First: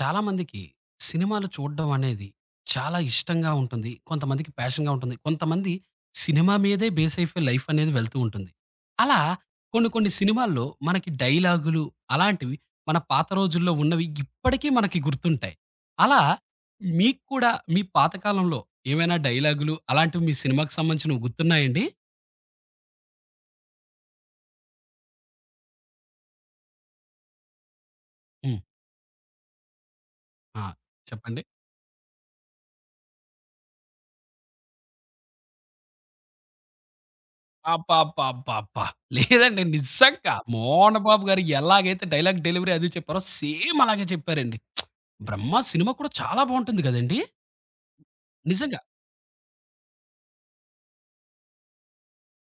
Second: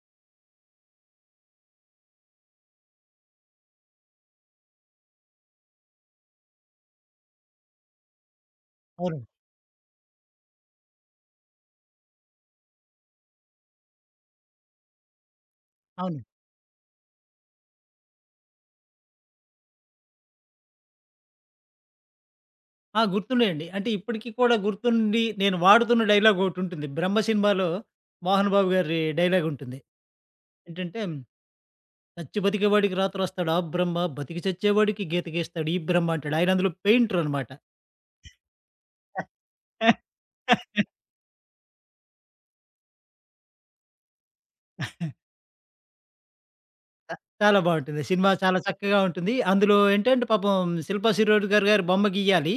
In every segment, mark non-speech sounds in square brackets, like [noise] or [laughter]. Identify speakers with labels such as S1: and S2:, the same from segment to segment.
S1: చాలామందికి సినిమాలు చూడడం అనేది చాలా ఇష్టంగా ఉంటుంది. కొంతమందికి ప్యాషన్‌గా ఉంటుంది. కొంతమంది సినిమా మీదే బేస్ అయిపోయి లైఫ్ అనేది వెళ్తూ ఉంటుంది. అలా
S2: అవునండి.
S1: కొన్ని కొన్ని సినిమాల్లో మనకి డైలాగులు అలాంటివి మన పాత రోజుల్లో ఉన్నవి ఇప్పటికీ మనకి గుర్తుంటాయి. అలా
S2: అవును.
S1: మీకు కూడా మీ పాత కాలంలో ఏమైనా డైలాగులు అలాంటివి మీ సినిమాకి సంబంధించినవి గుర్తున్నాయండి?
S2: ఆ! గుర్తున్నాయండి. అంటే ఇప్పటికి కూడా గుర్తుండి నేను వాడుతున్న డైలాగ్ ఒకటుంటుంది. 'బ్రహ్మ' సినిమాలో మోహన్
S1: హ్మ్.
S2: బాబు గారి డైలాగ్ ఉంటుంది.
S1: ఆ!
S2: ఏంటంటే
S1: చెప్పండి.
S2: చచ్చి బతికేవాడికి రాతరాస్తాడు ఆ బ్రహ్మ, బతికి చచ్చేవాడికి గీత గీస్తాడు ఈ బ్రహ్మ అంటాడు. ఆయన అందులో పెయింటర్ అనమాట.
S1: అబ్బబ్బబ్బబ్బా! లేదండి. నిజంగా మోహన్ బాబు గారు ఎలాగైతే డైలాగ్ డెలివరీ అది చెప్పారో సేమ్ అలాగే చెప్పారండి. 'బ్రహ్మ' సినిమా కూడా చాలా బావుంటుంది గదండీ!
S2: చాలా బావుంటుంది. సినిమా చాలా
S1: నిజంగా.
S2: చక్కగా ఉంటుంది. అందులో ఏంటంటే పాపం శిల్పా శిరోడ్ గారు గారి బొమ్మ గీయాలి.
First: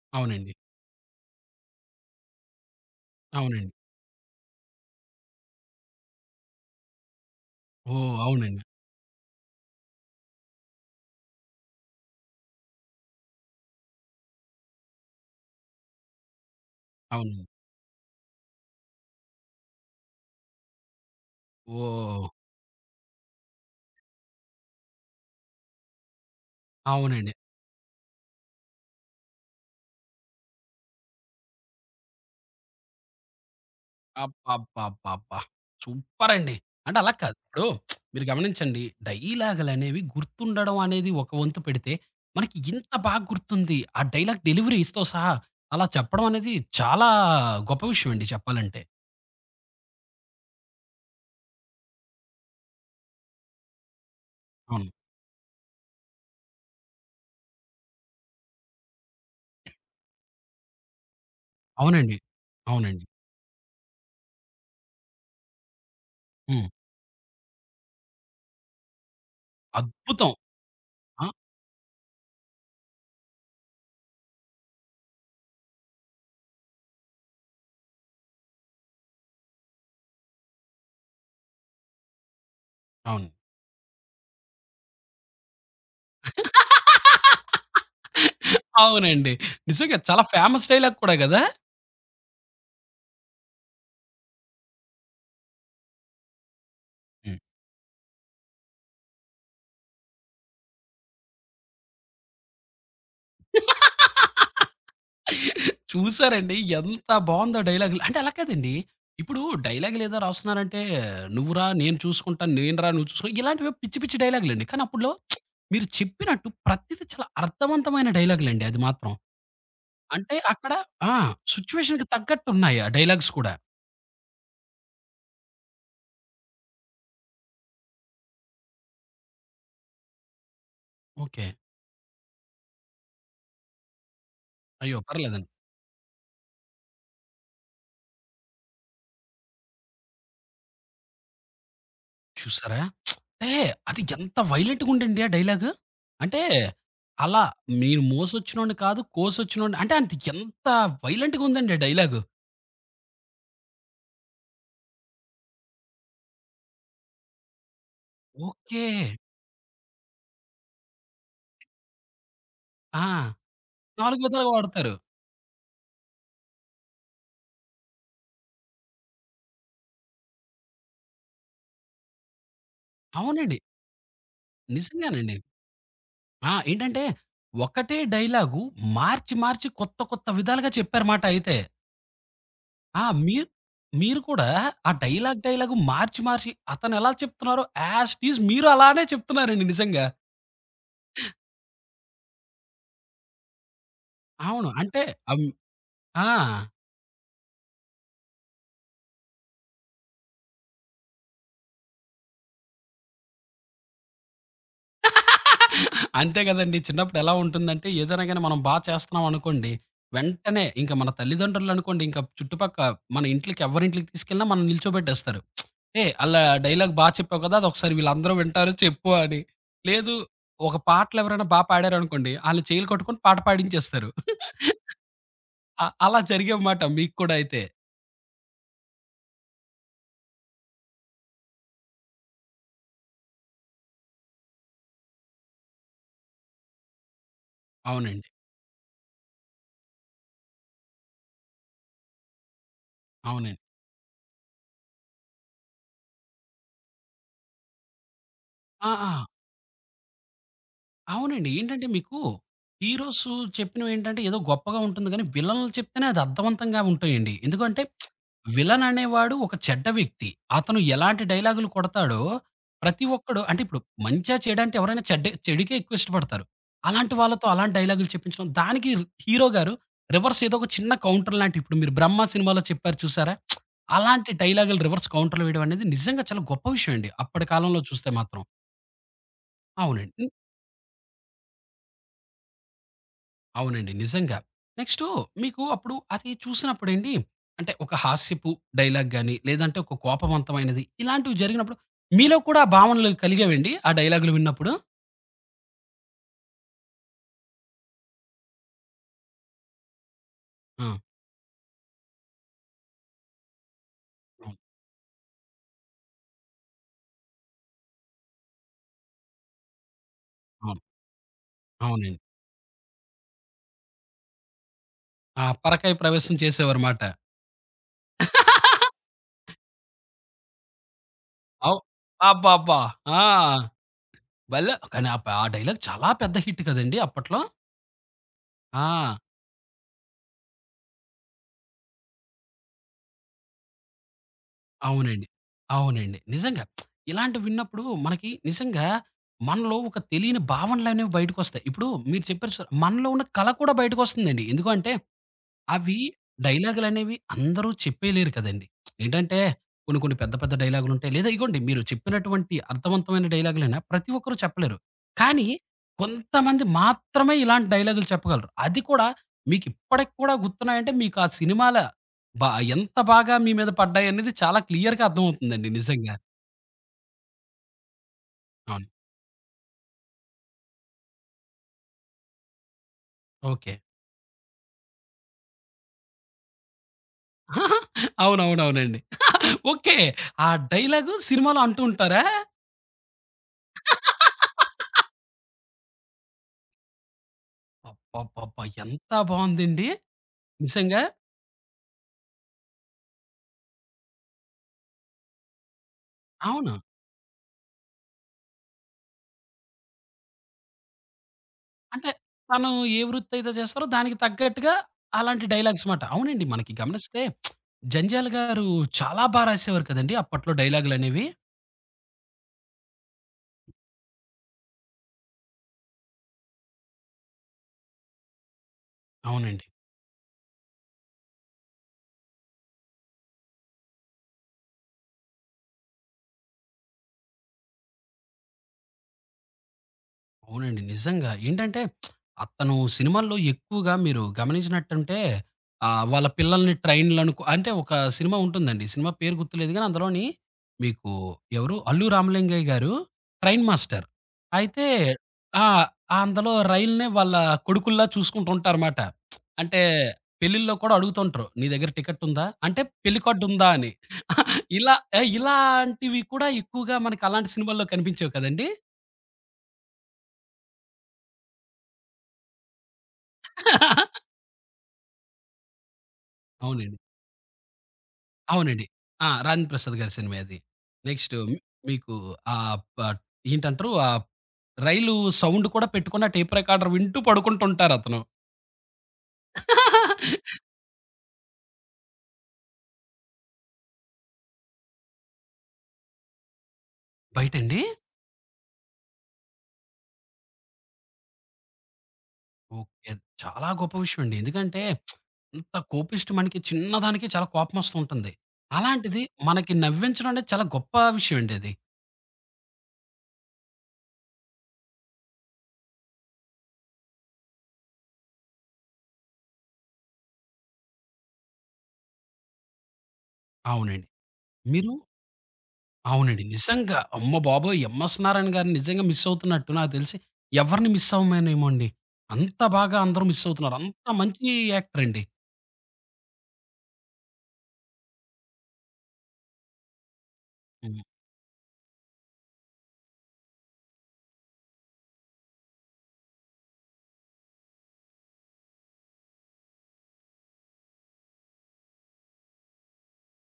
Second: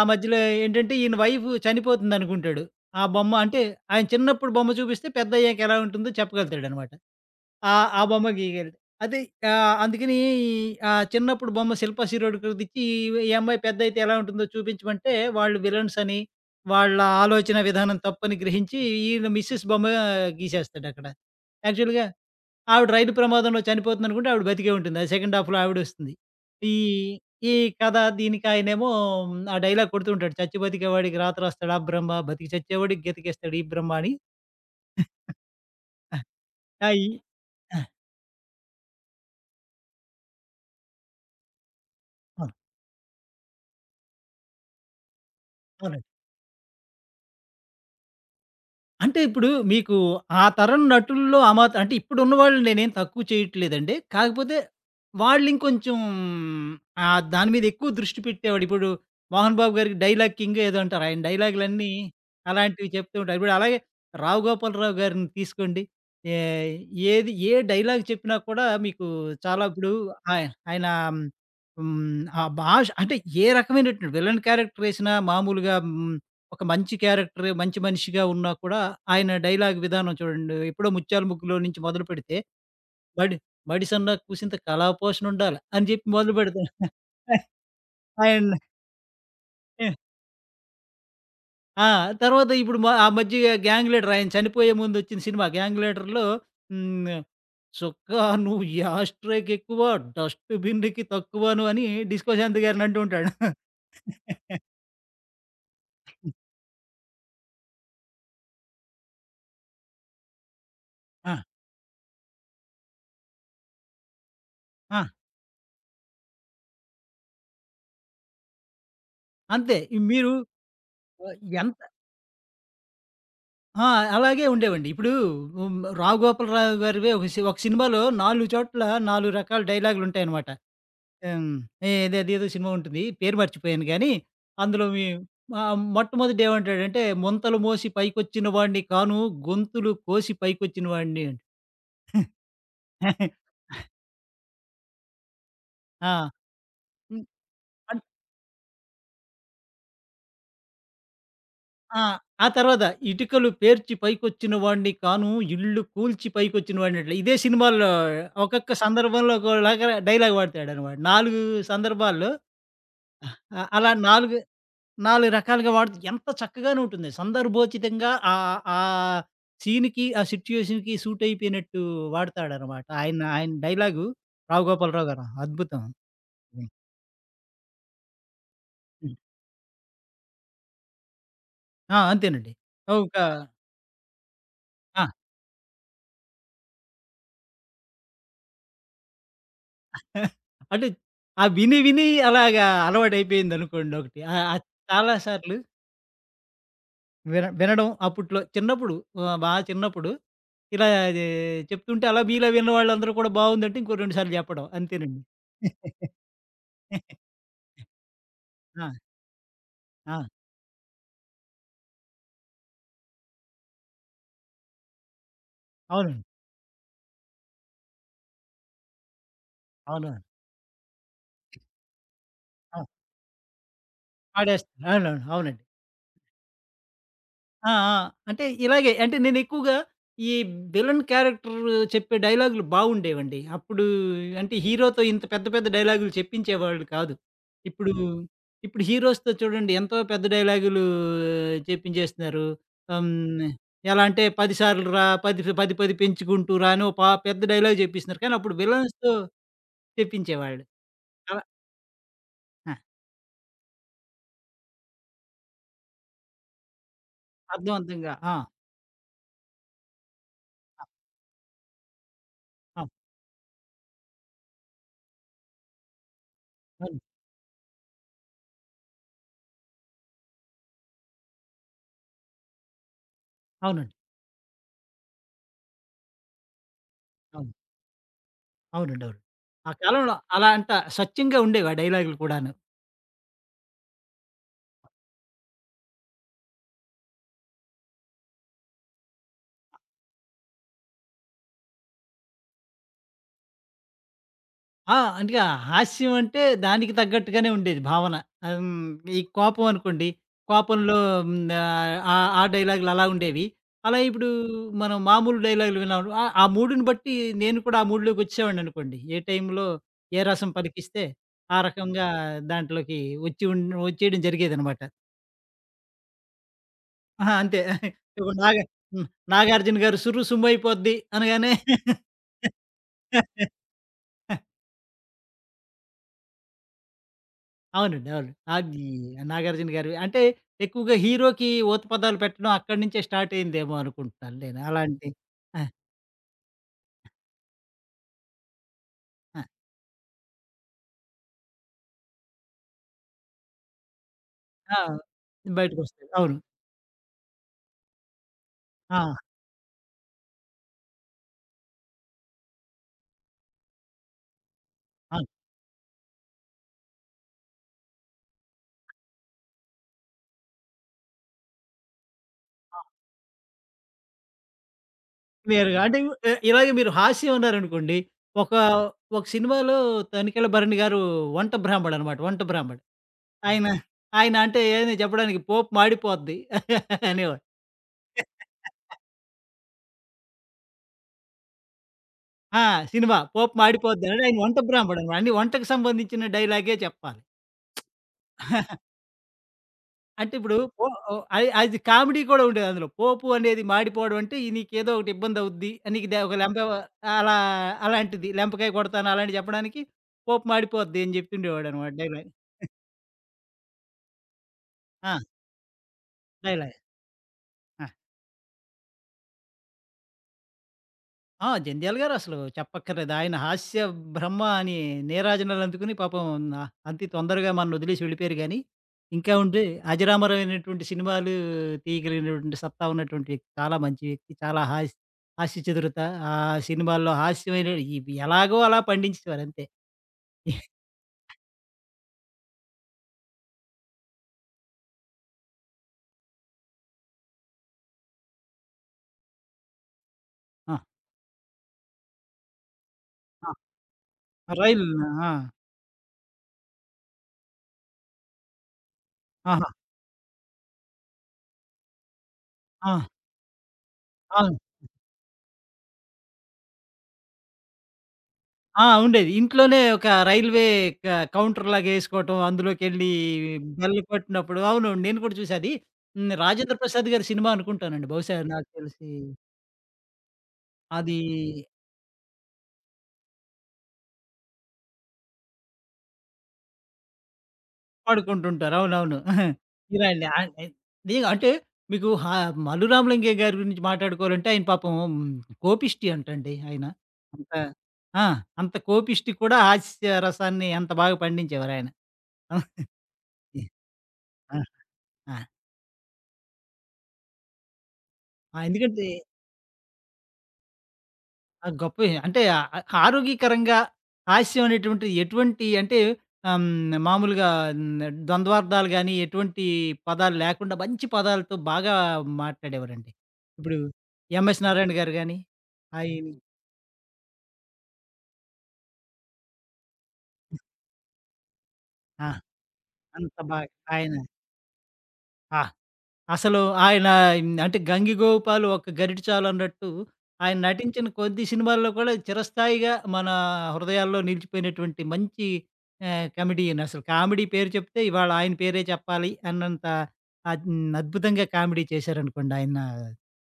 S2: ఆ మధ్యలో
S1: అవునండి.
S2: ఏంటంటే ఈయన వైఫ్ చనిపోతుందనుకుంటాడు. ఆ బొమ్మ అంటే
S1: అవునండి.
S2: ఆయన చిన్నప్పుడు బొమ్మ చూపిస్తే పెద్దయ్యాక ఎలా ఉంటుందో చెప్పగలుగుతాడనమాట. ఆ! ఆ
S1: ఓహ్!
S2: బొమ్మ
S1: అవునండి.
S2: గీయగలడు. అదే అందుకని ఆ చిన్నప్పుడు బొమ్మ శిల్పా శిరోడ్‌కది ఇచ్చి ఈ అమ్మాయి పెద్దయితే ఎలా ఉంటుందో చూపించమంటే, వాళ్ళు విలన్స్ అని, వాళ్ళ
S1: అవునండి.
S2: ఆలోచన విధానం తప్పని గ్రహించి ఈయన మిసెస్ బొమ్మ గీసేస్తాడక్కడ. యాక్చువల్‌గా
S1: ఓహ్!
S2: ఆవిడ రైలు ప్రమాదంలో చనిపోతుందనుకుంటే ఆవిడ బతికే ఉంటుంది. అది సెకండ్ హాఫ్‌లో ఆవిడొస్తుంది. ఈ
S1: అవునండి.
S2: ఈ కథ దీనికి ఆయనేమో ఆ డైలాగ్ కొడుతూ ఉంటాడు. చచ్చి బతికేవాడికి రాత రాస్తాడు ఆ బ్రహ్మ, బతికి చచ్చేవాడికి గీత గీస్తాడు ఈ బ్రహ్మ అని.
S1: అబ్బబ్బబ్బబ్బా! సూపర్ అండి.
S2: ఆ!
S1: అంటే
S2: ఈ
S1: అలా కాదు. ఇప్పుడు
S2: ఆ!
S1: మీరు గమనించండి. డైలాగులనేవి గుర్తుండడం అనేది ఒక వంతు పెడితే,
S2: అవును.
S1: మనకి ఇంత బాగా గుర్తుంది. ఆ డైలాగ్ డెలివరీ‌తో సహా అలా
S2: అవునండి.
S1: చెప్పడం అనేది చాలా గొప్ప విషయం అండి చెప్పాలంటే.
S2: అంటే ఇప్పుడు మీకు ఆ తరం నటుల్లో ఆ మాత్రం అంటే ఇప్పుడున్న వాళ్ళు నేనేం తక్కువ చేయట్లేదండి. కాకపోతే
S1: అవును.
S2: వాళ్ళు ఇంకొంచెం దాని మీద ఎక్కువ దృష్టి పెట్టేవాడు. ఇప్పుడు 'మోహన్ బాబు' గారికి 'డైలాగ్ కింగ్' ఏదో అంటారు. ఆయన డైలాగులన్నీ
S1: అవునండి.
S2: అలాంటివి
S1: అవునండి.
S2: చెప్తూ ఉంటారు. ఇప్పుడు అలాగే 'రావు గోపాలరావు' గారిని తీసుకోండి. ఏ
S1: హ్మ్.
S2: ఏది ఏ డైలాగ్ చెప్పినా కూడా మీకు చాలా ఇప్పుడు
S1: అద్భుతం.
S2: ఆయ ఆయన
S1: ఆ!
S2: హ్మ్. ఆ భాష అంటే ఏ రకమైనటువంటి విలన్ క్యారెక్టర్ వేసినా మామూలుగా హ్మ్. ఒక మంచి క్యారెక్టర్, మంచి మనిషిగా ఉన్నా కూడా ఆయన డైలాగ్ విధానం చూడండి. ఎప్పుడో 'ముత్యాల ముగ్గులో' నుంచి మొదలుపెడితే
S1: అవును.
S2: బడి బడిసన్న కూసింత కళాపోషణుండాల అని చెప్పి మొదలుపెడతాడు. ఆయన్ని
S1: అవునండి.
S2: ఎ
S1: నిజంగా చాలా ఫేమస్ డైలాగ్ కూడా గదా!
S2: ఆ! తర్వాత ఇప్పుడు ఆ మధ్య 'గ్యాంగ్ లీడర్' ఆయన చనిపోయే ముందు వచ్చిన సినిమా 'గ్యాంగ్ లీడర్‌లో' హ్మ్.
S1: హ్మ్.
S2: "చొక్కా నువ్వు యాష్‌ట్రేకి ఎక్కువ, డస్ట్ బిన్‌కి తక్కువను" అని 'డిస్కో శాంతి' గారిని అంటూ ఉంటాడు.
S1: చూసారండి. ఎంత బావుందో డైలాగులు. అంటే అలా కాదండి. ఇప్పుడు డైలాగులేదో రాస్తున్నారంటే,
S2: ఆ!
S1: "నువ్వు రా నేను చూసుకుంటాను. నేను రా నువ్వు చూసుకో" ఇలాంటివి పిచ్చి పిచ్చి డైలాగులండి. కానీ
S2: ఆ!
S1: అప్పట్లో మీరు చెప్పినట్టు ప్రతీది చాలా అర్థవంతమైన డైలాగులండి అది మాత్రం.
S2: అంతే. ఈ మీరు
S1: అంటే అక్కడ ఆ!
S2: ఆహ్, ఎంత
S1: సిట్యుయేషన్‌కి తగ్గట్టున్నాయి ఆ డైలాగ్స్ కూడా.
S2: ఆ! అలాగే ఉండేవండి. ఇప్పుడు హ్మ్, 'రాఘోపాలరావు' గారివే ఒక సినిమాలో 4 చోట్ల 4 రకాల డైలాగులుంటాయనమాట.
S1: ఓకే.
S2: హ్మ్, ఏది అదేదో సినిమా ఉంటుంది. పేరు మర్చిపోయాను గానీ, అందులో
S1: అయ్యో!
S2: మీ
S1: పర్లేదండి.
S2: మొట్టమొదట ఏమంటాడంటే, "ముంతలు మోసి పైకొచ్చిన వాడిని కాను, గొంతులు కోసి పైకొచ్చిన వాడిని" అంట.
S1: చూసారా?
S2: [laughs]
S1: అంటే అది ఎంత వైలెంట్‌గా ఉందండి ఆ డైలాగు.
S2: ఆ!
S1: అంటే
S2: హ్మ్.
S1: అలా మీరు మోసొచ్చినోడిని కాదు కోసొచ్చినోడిని అంటే అంత ఎంత వైలెంట్‌గా ఉందండి ఆ
S2: ఆ!
S1: డైలాగు.
S2: ఆ తర్వాత ఇటుకలు పేర్చి పైకొచ్చిన వాడిని కాను, ఇల్లు కూల్చి పైకొచ్చిన వాడినట్లే. ఇదే సినిమాల్లో ఒక్కొక్క
S1: ఓకే.
S2: సందర్భంలో ఒకలాగా డైలాగ్ వాడతాడనమాట. 4 సందర్భాల్లో
S1: ఆ!
S2: అలా
S1: నాలుగు విధాలుగా వాడతారు.
S2: 4 రకాలుగా వాడుతూ ఎంత చక్కగానే ఉంటుంది. సందర్భోచితంగా ఆ సీన్‌కి, ఆ సిట్యుయేషన్‌కి సూట్ అయిపోయినట్టు వాడతాడనమాట. ఆయన ఆయన
S1: అవునండి.
S2: డైలాగు 'రావు గోపాలరావు' గారు
S1: నిజంగానండి.
S2: అద్భుతం.
S1: ఆ! ఏంటంటే ఒకటే డైలాగు
S2: హ్మ్.
S1: మార్చి, మార్చి కొత్త, కొత్త విధాలుగా చెప్పారుమాట అయితే.
S2: ఆ! అంతేనండి.
S1: ఆ!
S2: ఒక
S1: మీరు మీరు కూడా ఆ
S2: ఆ!
S1: డైలాగ్, డైలాగు మార్చి, మార్చి అతనెలా చెప్తున్నారో యాజ్ ఇట్ ఈజ్ మీరు అలానే చెప్తున్నారండి నిజంగా.
S2: అంటే ఆ విని విని అలాగా అలవాటయిపోయిందనుకోండి ఒకటి. ఆహ్, ఆహ్,
S1: అవును. అంటే
S2: చాలా
S1: అం
S2: సార్లు
S1: ఆ!
S2: వినడం అప్పట్లో చిన్నప్పుడు ఆహ్, బా చిన్నప్పుడు ఇలా అది చెప్తుంటే అలా మీలా విన్న వాళ్ళందరూ కూడా బావుందంటే ఇంకో 2 సార్లు చెప్పడం అంతేనండి.
S1: అంతే గదండీ. చిన్నప్పుడు
S2: [laughs]
S1: ఎలా ఉంటుందంటే, ఏదైనా గాని మనం బా
S2: ఆ!
S1: చేస్తున్నాం అనుకోండి,
S2: ఆ!
S1: వెంటనే ఇంక మన తల్లిదండ్రులనుకోండి, ఇంక చుట్టుపక్క మన ఇంట్లకి ఎవ్వరింట్లకి తీసుకెళ్ళినా మనల్ని నిల్చోబెట్టేస్తారు. "ఏయ్!
S2: అవునండి.
S1: ఆళ్ళ డైలాగ్ బా చెప్పావు కదా! అదొకసారి వీళ్ళందరూ వింటారు చెప్పు" అని. లేదు
S2: అవునవును.
S1: ఒక పాటలెవరైనా బా పాడారనుకోండి, ఆళ్ళు చెయ్యిలు
S2: అవును.
S1: కట్టుకొని పాట పాడించేస్తారు.
S2: పాడేస్తారు. అవునవును. అవునండి.
S1: అలా జరిగాయి మాట మీకు కూడా అయితే.
S2: ఆ! ఆ! అంటే ఇలాగే అంటే నేనెక్కువగా ఈ విలన్ క్యారెక్టర్ చెప్పే డైలాగులు బావుండేవండి. అప్పుడు అంటే హీరోతో ఇంత పెద్ద పెద్ద డైలాగులు చెప్పించేవాళ్ళు కాదు. ఇప్పుడు
S1: అవునండి.
S2: ఇప్పుడు హీరోస్‌తో చూడండి ఎంతో పెద్ద డైలాగులు చెప్పించేస్తున్నారు. హ్మ్.
S1: అవునండి.
S2: ఎలా అంటే 10 సార్లు రా 10, 10, 10 పెంచుకుంటూ రా అని ఒక పా పెద్ద డైలాగ్ చెప్పిస్తున్నారు. కానీ అప్పుడు
S1: ఆ!
S2: విలన్స్‌తో
S1: ఆ!
S2: చెప్పించేవాళ్ళు. అలా
S1: అవునండి. ఏంటంటే మీకు
S2: ఆ!
S1: హీరోస్ చెప్పినవేంటంటే ఏదో గొప్పగా ఉంటుంది గానీ, విలన్లు చెప్తేనే అది అర్థవంతంగా ఉంటాయండి. ఎందుకంటే
S2: అర్థవంతంగా. ఆ!
S1: విలన్ అనేవాడు ఒక చెడ్డ వ్యక్తి. అతను ఎలాంటి డైలాగులు కొడతాడో
S2: ఆ!
S1: ప్రతి ఒక్కడు అంటే ఇప్పుడు మంచా, చెడా అంటే ఎవరైనా చెడ్డ చెడుకే ఎక్కువ ఇష్టపడతారు.
S2: అవును.
S1: అలాంటి వాళ్ళతో అలాంటి డైలాగులు చెప్పించడం దానికి హీరో గారు రివర్స్ ఏదో ఒక చిన్న కౌంటర్ లాంటి ఇప్పుడు మీరు 'బ్రహ్మ' సినిమాలో చెప్పారు చూసారా?
S2: అవునండి.
S1: అలాంటి డైలాగులు రివర్స్ కౌంటర్‌లు వేయడం అనేది నిజంగా చాలా గొప్ప విషయం అండి. అప్పటి
S2: అవును.
S1: కాలంలో చూస్తే మాత్రం.
S2: అవునండి. అవును. ఆ కాలంలో
S1: అవునండి.
S2: అలా అంట స్వచ్ఛంగా ఉండేవి ఆ డైలాగులు కూడాను.
S1: అవునండి. నిజంగా. నెక్స్టు మీకు అప్పుడు అది చూసినప్పుడండి అంటే ఒక హాస్యపు డైలాగ్ గాని, లేదంటే ఒక కోపవంతమైనది ఇలాంటివి జరిగినప్పుడు మీలో కూడా ఆ భావనలు కలిగేవండి ఆ డైలాగులు విన్నప్పుడు?
S2: ఆ! అందుకే ఆ హాస్యం అంటే దానికి తగ్గట్టుగానే ఉండేది భావన. ఆహ్, హ్మ్. ఈ కోపం అనుకోండి.
S1: ఆ!
S2: కోపంలో హ్మ్. ఆహ్, ఆ ఆ డైలాగులు అలా ఉండేవి. అలా ఇప్పుడు
S1: అవును.
S2: మనం మామూలు డైలాగులు విన్నాం. ఆ ఆ మూడ్‌ని బట్టి నేను కూడా ఆ మూడ్‌లోకి వచ్చేవాడిననుకోండి. ఏ టైంలో ఏ రసం
S1: అవును.
S2: పలికిస్తే ఆ రకంగా
S1: అవునండి.
S2: దాంట్లోకి వచ్చి ఉం వచ్చేయడం జరిగేదనమాట.
S1: ఆ పరకాయ ప్రవేశం చేసేవారుమాట.
S2: ఆహా! అంతే. ఇప్పుడు హ్మ్. 'నాగార్జున గారు' సుర్రు సుమ్ము అయిపోద్ది అనగానే
S1: అవు అబ్బబ్బా! ఆ!
S2: [laughs]
S1: భలే! కానీ ఆ డైలాగ్ చాలా పెద్ద హిట్ కదండీ అప్పట్లో.
S2: అవునండి. అవును. అది
S1: ఆ!
S2: 'నాగార్జున' గారివి. అంటే ఎక్కువగా హీరోకి ఓత పదాలు పెట్టడం అక్కడి నుంచే స్టార్ట్ అయిందేమో అనుకుంటున్నాను నేను. అలాంటి
S1: అవునండి.
S2: ఆ!
S1: అవునండి. నిజంగా. ఇలాంటివి విన్నప్పుడు మనకి నిజంగా
S2: ఆ!
S1: మనలో ఒక తెలియని భావనలనేవి బయటకొస్తాయి. ఇప్పుడు మీరు చెప్పారు చూసారా! మనలో ఉన్న కళ కూడా బయటకొస్తుందండి. ఎందుకు
S2: ఆ!
S1: అంటే, అవి
S2: బయటకొస్తాయి. అవును.
S1: డైలాగులనేవి అందరూ చెప్పేయలేరు కదండీ!
S2: ఆ!
S1: ఏంటంటే కొన్ని కొన్ని పెద్ద పెద్ద డైలాగులుంటాయి. లేదా ఇగోండి మీరు చెప్పినటువంటి అర్థవంతమైన డైలాగులైనా ప్రతి ఒక్కరు చెప్పలేరు.
S2: ఆ!
S1: కానీ కొంతమంది మాత్రమే ఇలాంటి డైలాగులు చెప్పగలరు. అది కూడా మీకిప్పటికి కూడా గుర్తున్నాయంటే మీకు ఆ సినిమాల బా ఎంత బాగా మీ మీద పడ్డాయనేది చాలా క్లియర్‌గా అర్థమవుతుందండి
S2: క్లియర్‌గా అంటే
S1: నిజంగా.
S2: ఇలాగే మీరు హాస్యం అన్నారనుకోండి. ఒక,
S1: అవును.
S2: ఒక సినిమాలో 'తనికెళ్ళ భరణి' గారు వంట బ్రాహ్మడు అనమాట. వంట బ్రాహ్మడు. ఆయన,
S1: ఓకే.
S2: ఆయన అంటే ఏది చెప్పడానికి పోపు మాడిపోద్ది [laughs] అనేవాడు.
S1: అవునవునవునండి. [laughs] ఓకే. ఆ డైలాగు సినిమాలో అంటూ ఉంటారా?
S2: ఆ! సినిమా పోపు మాడిపోద్ది అని ఆయన వంట బ్రాహ్మడు
S1: [laughs]
S2: అనమాట. అన్ని వంటకు సంబంధించిన డైలాగే చెప్పాలి.
S1: అబ్బబ్బబ్బా! ఎంత బావుందండి.
S2: అంటే ఇప్పుడు
S1: నిజంగా
S2: ఓహ్, అది అది కామెడీ కూడా ఉండేది అందులో. పోపు అనేది మాడిపోవడం అంటే ఈ నీకేదో ఒకటి ఇబ్బంది అవుద్ది. నీకు ఒక లెంప
S1: అవును.
S2: అలా అలాంటిది. లెంపకాయ కొడతాను అలాంటివి చెప్పడానికి పోపు మాడిపోద్ది అని చెప్తుండేవాడనమాట
S1: అంటే
S2: డైలాగ్.
S1: తను ఏ వృత్తయితే చేస్తారో దానికి తగ్గట్టుగా
S2: ఆ!
S1: అలాంటి డైలాగ్స్ మాట. అవునండి. మనకి
S2: డైలాగ్.
S1: గమనిస్తే 'జంధ్యాల' గారు చాలా బా రాసేవారు కదండీ! అప్పట్లో డైలాగులనేవి.
S2: ఆ! జంధ్యాల గారు అసలు చెప్పక్కర్లేదు. ఆయన హాస్య బ్రహ్మ అని నీరాజనాలు అందుకుని పాపం నా అంతి తొందరగా మననొదిలేసి వెళ్ళిపోయారు గానీ, ఇంకా ఉంటే
S1: అవునండి.
S2: అజరామరమైనటువంటి సినిమాలు తీయగలిగినటువంటి సత్తా ఉన్నటువంటి వ్యక్తి. చాలా మంచి వ్యక్తి. చాలా హాస్ హాస్య చతురత. ఆ సినిమాల్లో హాస్యమైన ఇవి ఎలాగో అలా పండించేవారంతే.
S1: అవునండి. నిజంగా. ఏంటంటే అతను సినిమాల్లో ఎక్కువగా మీరు గమనించినట్టుంటే వాళ్ళ పిల్లల్ని ట్రైన్‌లనుకో అంటే ఒక సినిమా ఉంటుందండి. సినిమా పేరు గుర్తులేదు గానీ అందులోని
S2: ఆ!
S1: మీకు ఎవరు 'అల్లు రామలింగయ్య' గారు
S2: ఆ!
S1: Train master. అయితే
S2: రైల్ ఆ!
S1: ఆ! ఆ అందులో రైల్‌నే వాళ్ళ కొడుకుల్లా చూసుకుంటూ ఉంటారుమాట.
S2: ఆహా!
S1: అంటే పెళ్ళిల్లో కూడా అడుగుతుంటారు. "నీ దగ్గర టికెట్ ఉందా?" అంటే
S2: ఆ!
S1: పెళ్లి కార్డ్ ఉందా అని.
S2: ఆ!
S1: ఇలా ఇలాంటివి కూడా ఎక్కువగా మనకి అలాంటి సినిమాల్లో కనిపించేవి కదండీ!
S2: ఆ! ఉండేది. ఇంట్లోనే ఒక రైల్వే క కౌంటర్‌లాగా ఏసుకోవటం, అందులోకెళ్ళి బెల్
S1: [laughs]
S2: కొట్టినప్పుడు అవును. నేను కూడా చూసా అది. హ్మ్. రాజేంద్ర
S1: అవునండి.
S2: ప్రసాద్ గారి సినిమా అనుకుంటానండి. బహుశా నాకు
S1: అవునండి.
S2: తెలిసి
S1: ఆ! 'రాజేంద్ర ప్రసాద్' గారి సినిమే అది.
S2: అది
S1: నెక్స్ట్ మీ మీకు ఆహ్, ప ఏంటంటారు రైలు సౌండ్ కూడా పెట్టుకొని ఆ టేప్ రికార్డర్ వింటూ పడుకుంటుంటారతను.
S2: పాడుకుంటుంటారు. అవునవును. [laughs] ఇలాంటి ఆహ్, ఎ నేను అంటే మీకు మల్లు రామలింగయ్య గారి గురించి మాట్లాడుకోవాలంటే ఆయన పాపం కోపిష్టి అంటండి ఆయన. అంత
S1: బయటండి?
S2: ఆ! అంత కోపిష్టి కూడా హాస్య రసాన్ని అంత బాగా పండించేవారాయన. [laughs]
S1: ఓకే. చాలా గొప్ప విషయం అండి.
S2: ఆ!
S1: ఎందుకంటే
S2: ఆ!
S1: ఇంత కోపిష్టి మనకి చిన్నదానికే చాలా కోపమొస్తూ ఉంటుంది.
S2: ఆ! ఎందుకంటే
S1: అలాంటిది మనకి నవ్వించడం అనేది చాలా గొప్ప విషయం అండి
S2: ఆ!
S1: అది.
S2: గొప్పవి. అంటే ఆహ్, ఆహ్, ఆరోగ్యకరంగా హాస్యం అనేటువంటిది ఎటువంటి అంటే ఆహ్, హ్మ్. మామూలుగా హ్మ్. ద్వంద్వార్థాలు గాని, ఎటువంటి పదాలు లేకుండా మంచి పదాలతో బాగా మాట్లాడేవారండి. ఇప్పుడు
S1: అవునండి.
S2: 'ఎంఎస్
S1: మీరు
S2: నారాయణ' గారు గాని, ఆయన
S1: అవునండి. నిజంగా. అమ్మ బాబోయ్! ఎంఎస్ నారాయణ గారిని నిజంగా మిస్ అవుతున్నట్టు నాకు తెలిసి ఎవరిని మిస్ అవ్వమేనేమో అండి.
S2: ఆ!
S1: అంత బాగా అందరూ
S2: అంత
S1: మిస్
S2: బాగా
S1: అవుతున్నారు. అంత
S2: ఆయన
S1: మంచి యాక్టర్ అండి.
S2: ఆ! అసలు ఆయన అంటే 'గంగిగోపాల్ ఒక్క గరిటె చాలు' అన్నట్టు ఆయన
S1: హ్మ్.
S2: నటించిన కొద్ది సినిమాల్లో కూడా చిరస్థాయిగా మన హృదయాల్లో నిలిచిపోయినటువంటి మంచి కమెడియన్. అసలు కామెడీ పేరు చెప్తే ఇవాళ ఆయన పేరే చెప్పాలి అన్నంత అద్ అద్భుతంగా కామెడీ చేశారనుకోండి ఆయన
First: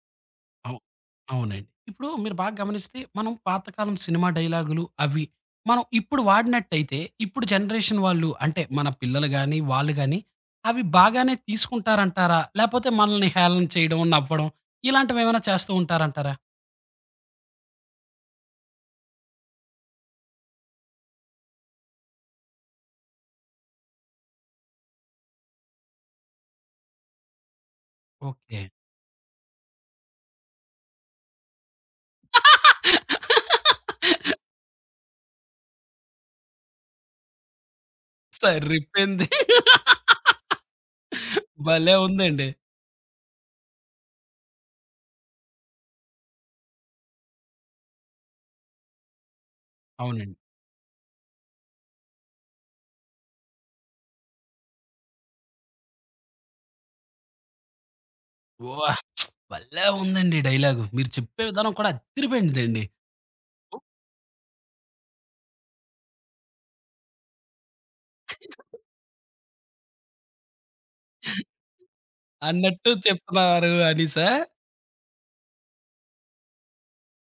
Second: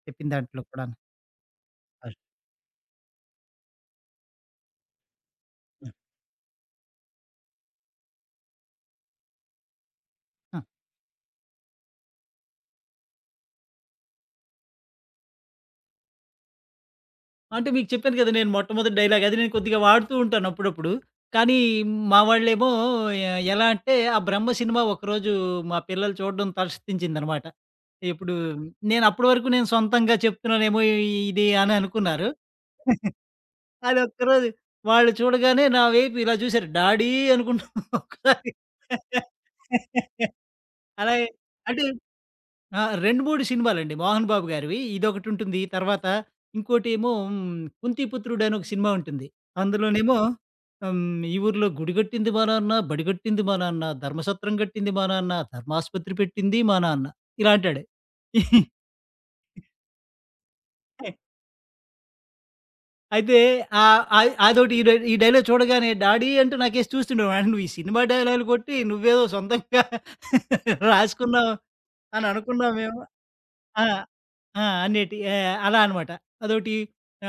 S2: చెప్పిన దాంట్లో
S1: అవు
S2: కూడాను.
S1: అవునండి. ఇప్పుడు
S2: అస్
S1: మీరు బాగా గమనిస్తే మనం పాతకాలం సినిమా డైలాగులు అవి మనం
S2: హ్మ్.
S1: ఇప్పుడు వాడినట్టయితే ఇప్పుడు జనరేషన్ వాళ్ళు అంటే మన పిల్లలు గాని, వాళ్ళు గాని
S2: ఆ!
S1: అవి బాగానే తీసుకుంటారంటారా? లేపోతే మనల్ని హేళన చేయడం, నవ్వడం ఇలాంటివేమైనా చేస్తూ ఉంటారంటారా?
S2: అంటే మీకు చెప్పాను కదా! నేను మొట్టమొదటి డైలాగ్ అది నేను కొద్దిగా వాడుతూ ఉంటాను అప్పుడప్పుడు. కానీ మా వాళ్ళేమో ఎలా అంటే ఆ 'బ్రహ్మ' సినిమా ఒకరోజు మా పిల్లలు చూడడం తలపించిందనమాట. ఇప్పుడు
S1: ఓకే.
S2: నేను అప్పటి వరకు నేను సొంతంగా చెప్తున్నానేమో ఇది అని అనుకున్నారు. అది
S1: [laughs]
S2: ఒక్కరోజు వాళ్ళు చూడగానే నా వైపు ఇలా చూసారు. డాడీ అనుకుంటూ [laughs] ఒకసారి
S1: సరిపోయింది.
S2: అలాగే అంటే
S1: భలే ఉందండి.
S2: ఆ! 2, 3 సినిమాలండి. 'మోహన్ బాబు' గారివి. ఇదొకటుంటుంది. తర్వాత ఇంకోటేమో హ్మ్, 'కుంతిపుత్రుడు' అని ఒక సినిమా ఉంటుంది. అందులోనేమో
S1: అవునండి.
S2: హ్మ్, ఈ ఊర్లో గుడి గట్టింది మా నాన్న, బడి గట్టింది మా నాన్న, ధర్మసత్రం గట్టింది మా నాన్న, ధర్మాసుపత్రి పెట్టింది మా నాన్న ఇలా అంటాడు. [laughs]
S1: "ఉవ్వ! భలే ఉందండి డైలాగు. మీరు చెప్పే విధానం కూడా అద్దిరిపోయిందండి"
S2: అయితే ఆహ్, అయ్ అదోటి ఈ డై ఈ డైలాగ్ చూడగానే డాడీ అంటూ నాకేసి చూస్తుండేవాడు. "ఆ, నువ్వు ఈ సినిమా డైలాగులు కొట్టి నువ్వేదో సొంతంగా [laughs] రాసుకున్నావు అని అనుకున్నాం
S1: అన్నట్టు
S2: మేము.
S1: చెప్తున్నారు
S2: ఆ!
S1: అనీసా?
S2: ఆ! అన్నిటి అలా అనమాట. అదోటి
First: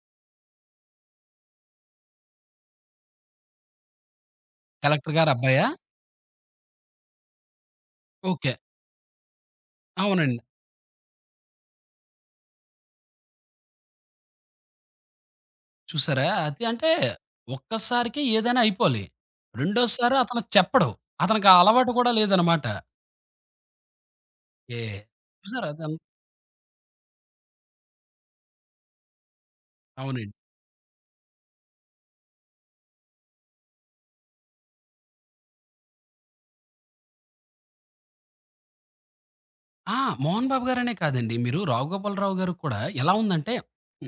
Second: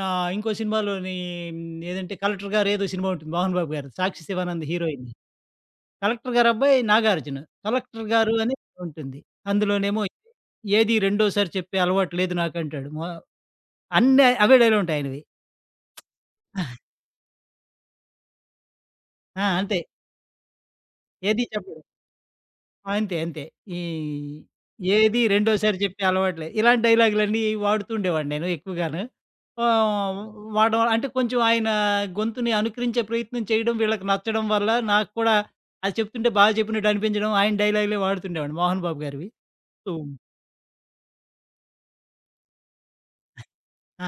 S2: ఇంకో సినిమాలోని హ్మ్, ఏదంటే 'కలెక్టర్ గారు' ఏదో సినిమా ఉంటుంది మోహన్ బాబు గారు. సాక్షి శివానంద్ హీరోయిన్.
S1: కలెక్టర్ గారు అబ్బాయా?
S2: కలెక్టర్ గారి అబ్బాయి నాగార్జున. 'కలెక్టర్ గారు'
S1: ఓకే.
S2: అని ఉంటుంది. అందులోనేమో
S1: అవునండి.
S2: "ఏది రెండోసారి చెప్పే అలవాటు లేదు నాకంటాడు." అన్నీ అవే డైలాగులుంటాయి ఆయనవి.
S1: చూసారా? అది అంటే ఒక్కసారికే ఏదైనా అయిపోవాలి.
S2: ఆ! అంతే.
S1: రెండోసారి అతను చెప్పడు.
S2: ఏది
S1: అతనికి ఆ
S2: చెప్పడు.
S1: అలవాటు కూడా లేదనమాట.
S2: అంతే. అంతే. ఈ
S1: ఏ
S2: ఏది
S1: చూసారా?
S2: రెండోసారి చెప్పే అలవాట్లేదు. ఇలాంటి డైలాగులన్నీ వాడుతూ ఉండేవాడిని నేను ఎక్కువగాను. ఆహ్,
S1: అవునండి.
S2: వాడడం వల్ల- అంటే కొంచెం ఆయన గొంతుని అనుకరించే ప్రయత్నం చేయడం వీళ్ళకి నచ్చడం వల్ల నాకు కూడా అది చెప్తుంటే బాగా చెప్పినట్టు అనిపించడం ఆయన డైలాగులే వాడుతుండేవాడిని 'మోహన్ బాబు' గారివి. సో
S1: ఆ! 'మోహన్ బాబు' గారనే కాదండి. మీరు 'రావు గోపాలరావు' గారికి కూడా ఎలా ఉందంటే,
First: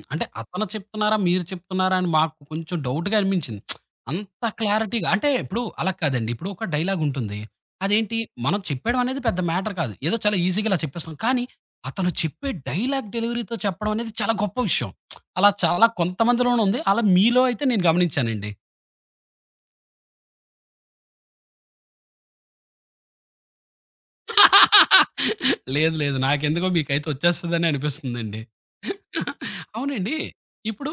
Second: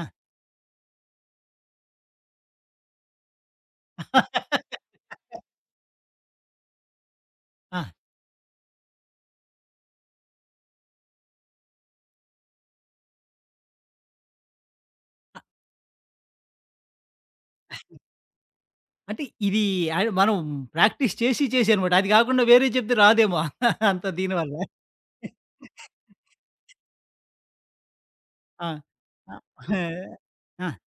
S2: ఆ!
S1: అంటే అతను చెప్తున్నారా? మీరు చెప్తున్నారా? అని మాకు కొంచెం డౌట్‌గా అనిపించింది. అంత క్లారిటీగా అంటే ఇప్పుడు అలా కాదండి. ఇప్పుడు ఒక డైలాగ్ ఉంటుంది.
S2: ఆ!
S1: అదేంటి మనం చెప్పేయడం అనేది పెద్ద మ్యాటర్ కాదు. ఏదో చాలా ఈజీగా ఇలా చెప్పేస్తున్నాం. కానీ అతను చెప్పే డైలాగ్ డెలివరీతో చెప్పడం అనేది చాలా గొప్ప విషయం.
S2: అ-
S1: అలా చాలా కొంతమందిలోనే ఉంది. అలా మీలో అయితే నేను గమనించానండి.
S2: అంటే ఇది మనం ప్రాక్టీస్ చేసి చేసి అనమాట. అది కాకుండా వేరే చెప్తే రాదేమో [laughs] అంత దీనివల్ల.
S1: లేదు లేదు. నాకెందుకో మీకైతే వచ్చేస్తదని అనిపిస్తుందండి.
S2: ఆ! ఆ!
S1: అవునండి.
S2: ఆ!
S1: ఇప్పుడు,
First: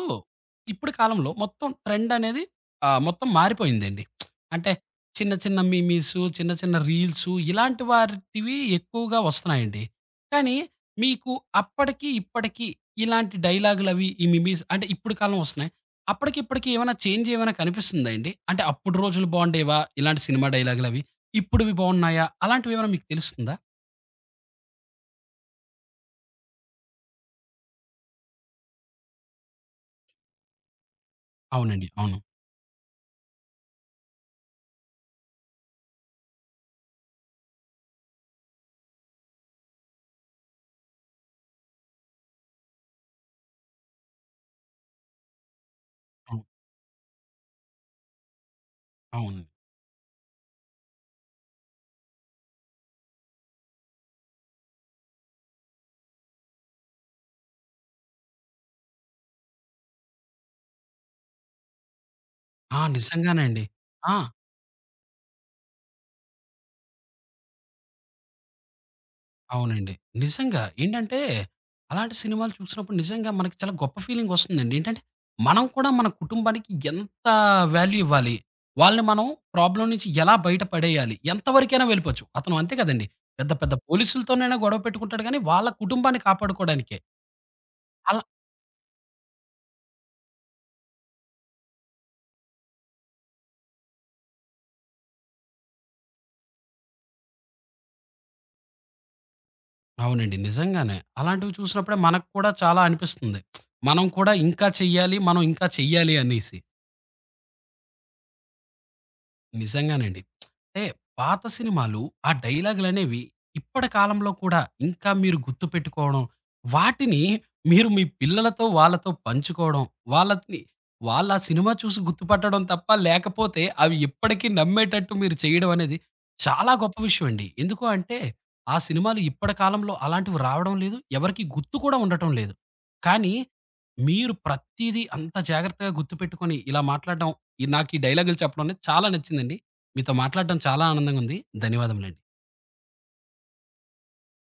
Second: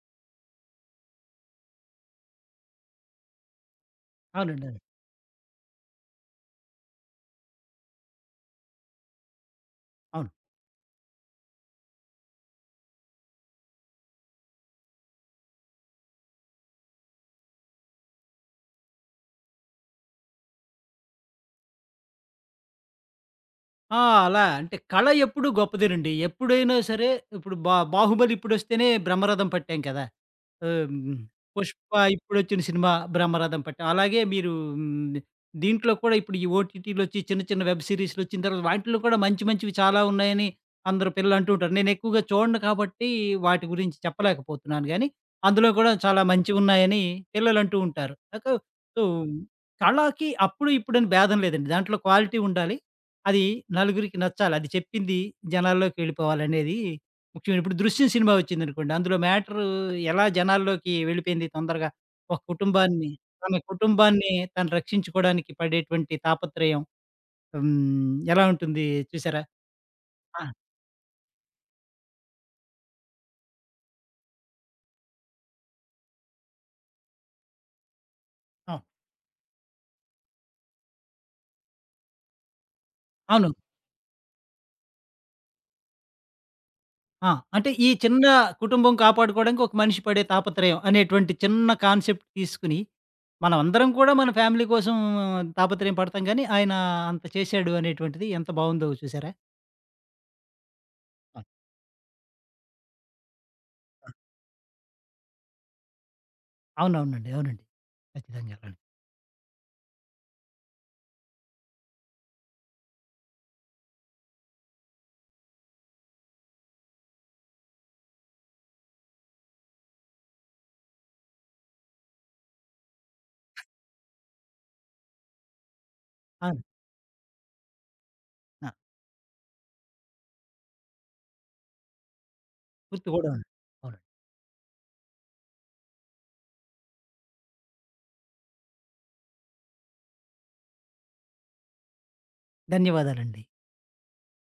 S1: ఇప్పుడు కాలంలో మొత్తం ట్రెండ్ అనేది మొత్తం మారిపోయిందండి.
S2: అవునండి.
S1: అంటే
S2: అవును.
S1: చిన్న చిన్న మిమీస్, చిన్న చిన్న రీల్సు ఇలాంటి వాటివి ఎక్కువగా వస్తున్నాయండి.
S2: అవును.
S1: కానీ మీకు అప్పటికి, ఇప్పటికి ఇలాంటి డైలాగులవి ఈ మిమీస్ అంటే ఇప్పుడు కాలం వస్తున్నాయి. అప్పటికి, ఇప్పటికి ఏమైనా చేంజ్ ఏమైనా కనిపిస్తుందా అండి? అంటే అప్పుడు రోజులు బాగుండేవా ఇలాంటి సినిమా డైలాగులవి? ఇప్పుడువి బాగున్నాయా? అలాంటివేమైనా మీకు తెలుస్తుందా?
S2: ఆ! అలా అంటే కళ ఎప్పుడూ గొప్పదేనండి. ఎప్పుడైనా సరే ఇప్పుడు 'బాహుబలి' ఇప్పుడొస్తేనే బ్రహ్మరథం పట్టాం కదా! ఆహ్, హ్మ్.
S1: అవునండి.
S2: 'పుష్ప'
S1: అవును.
S2: ఇప్పుడొచ్చిన సినిమా 'బ్రహ్మరథం పట్టం.' అలాగే మీరు హ్మ్, దీంట్లో కూడా ఇప్పుడు ఈ ఓటీటీలొచ్చి చిన్న చిన్న వెబ్ సీరీస్‌లొచ్చిన తర్వాత వాటిలో కూడా మంచి మంచివి చాలా ఉన్నాయని అందరూ పిల్లలు అంటూ ఉంటారు. నేనెక్కువగా చూడను కాబట్టి వాటి గురించి చెప్పలేకపోతున్నాను గానీ, అందులో కూడా చాలా
S1: అవును.
S2: మంచివున్నాయని పిల్లలంటూ ఉంటారు. నాకు సో,
S1: అవునండి.
S2: కళకి అప్పుడు ఇప్పుడని భేదం లేదండి. దాంట్లో క్వాలిటీ ఉండాలి. అది నలుగురికి నచ్చాలి. అది చెప్పింది జనాల్లోకెళ్ళిపోవాలనేది ముఖ్యమైన ఇప్పుడు 'దృశ్యం' సినిమా వచ్చిందనుకోండి. అందులో మ్యాటరు ఎలా జనాల్లోకి వెళ్ళిపోయింది తొందరగా. ఒక
S1: ఆ!
S2: కుటుంబాన్ని తన
S1: నిజంగానండి. ఆ!
S2: కుటుంబాన్ని తను రక్షించుకోవడానికి పడేటువంటి తాపత్రయం హ్మ్. ఎలా ఉంటుంది చూసారా?
S1: అవునండి.
S2: ఆ!
S1: నిజంగా. ఏంటంటే, అలాంటి సినిమాలు చూసినప్పుడు నిజంగా మనకి చాలా గొప్ప ఫీలింగొస్తుందండి. ఏంటంటే, మనం కూడా మన కుటుంబానికి ఎంత వాల్యూ ఇవ్వాలి?
S2: ఆ!
S1: వాళ్ళని మనం ప్రాబ్లమ్ నుంచి ఎలా బయట పడేయాలి? ఎంత వరకైనా వెళ్ళిపోవచ్చు. అతను అంతే కదండీ. పెద్ద
S2: అవును.
S1: పెద్ద పోలీసులతోనైనా గొడవ పెట్టుకుంటాడు గానీ, వాళ్ళ కుటుంబాన్ని కాపాడుకోవడానికే.
S2: ఆ! అంటే ఈ చిన్న కుటుంబం కాపాడుకోవడానికి ఒక మనిషి పడే తాపత్రయం అనేటువంటి చిన్న కాన్సెప్ట్ తీసుకొని, మనమందరం కూడా మన ఫ్యామిలీ కోసం తాపత్రయం పడతాం గానీ, ఆయన అంత చేశాడు అనేటువంటిది ఎంత బావుందో చూసారా?
S1: అవునండి. నిజంగానే. అలాంటివి చూసినప్పుడే మనకు కూడా చాలా అనిపిస్తుంది. మనం కూడా ఇంకా చెయ్యాలి, మనం ఇంకా చెయ్యాలి అనేసి.
S2: అవునవునండి. అవునండి. ఖచ్చితంగా. అలానే.
S1: నిజంగానండి. అంటే పాత సినిమాలు ఆ డైలాగులనేవి ఇప్పటి కాలంలో కూడా ఇంకా మీరు గుర్తుపెట్టుకోవడం, వాటిని మీరు మీ పిల్లలతో, వాళ్ళతో పంచుకోవడం, వాళ్ళని వాళ్ళా సినిమా చూసి గుర్తుపట్టడం తప్ప లేకపోతే అవి ఇప్పటికీ నమ్మేటట్టు మీరు చేయడం అనేది
S2: అవును.
S1: చాలా గొప్ప విషయం అండి. ఎందుకు అంటే
S2: ఆ!
S1: ఆ సినిమాలు ఇప్పటి కాలంలో అలాంటివి రావడం లేదు. ఎవరికీ గుర్తు కూడా ఉండటం లేదు.
S2: గుర్తు కూడా
S1: కానీ
S2: ఉంది. అవునండి.
S1: మీరు ప్రతీదీ అంత జాగ్రత్తగా గుర్తుపెట్టుకొని ఇలా మాట్లాడడం ఈ నాకు ఈ డైలాగులు చెప్పడం అనేది చాలా నచ్చిందండి. మీతో మాట్లాడడం చాలా ఆనందంగా ఉంది. ధన్యవాదములండి.
S2: ధన్యవాదాలండి.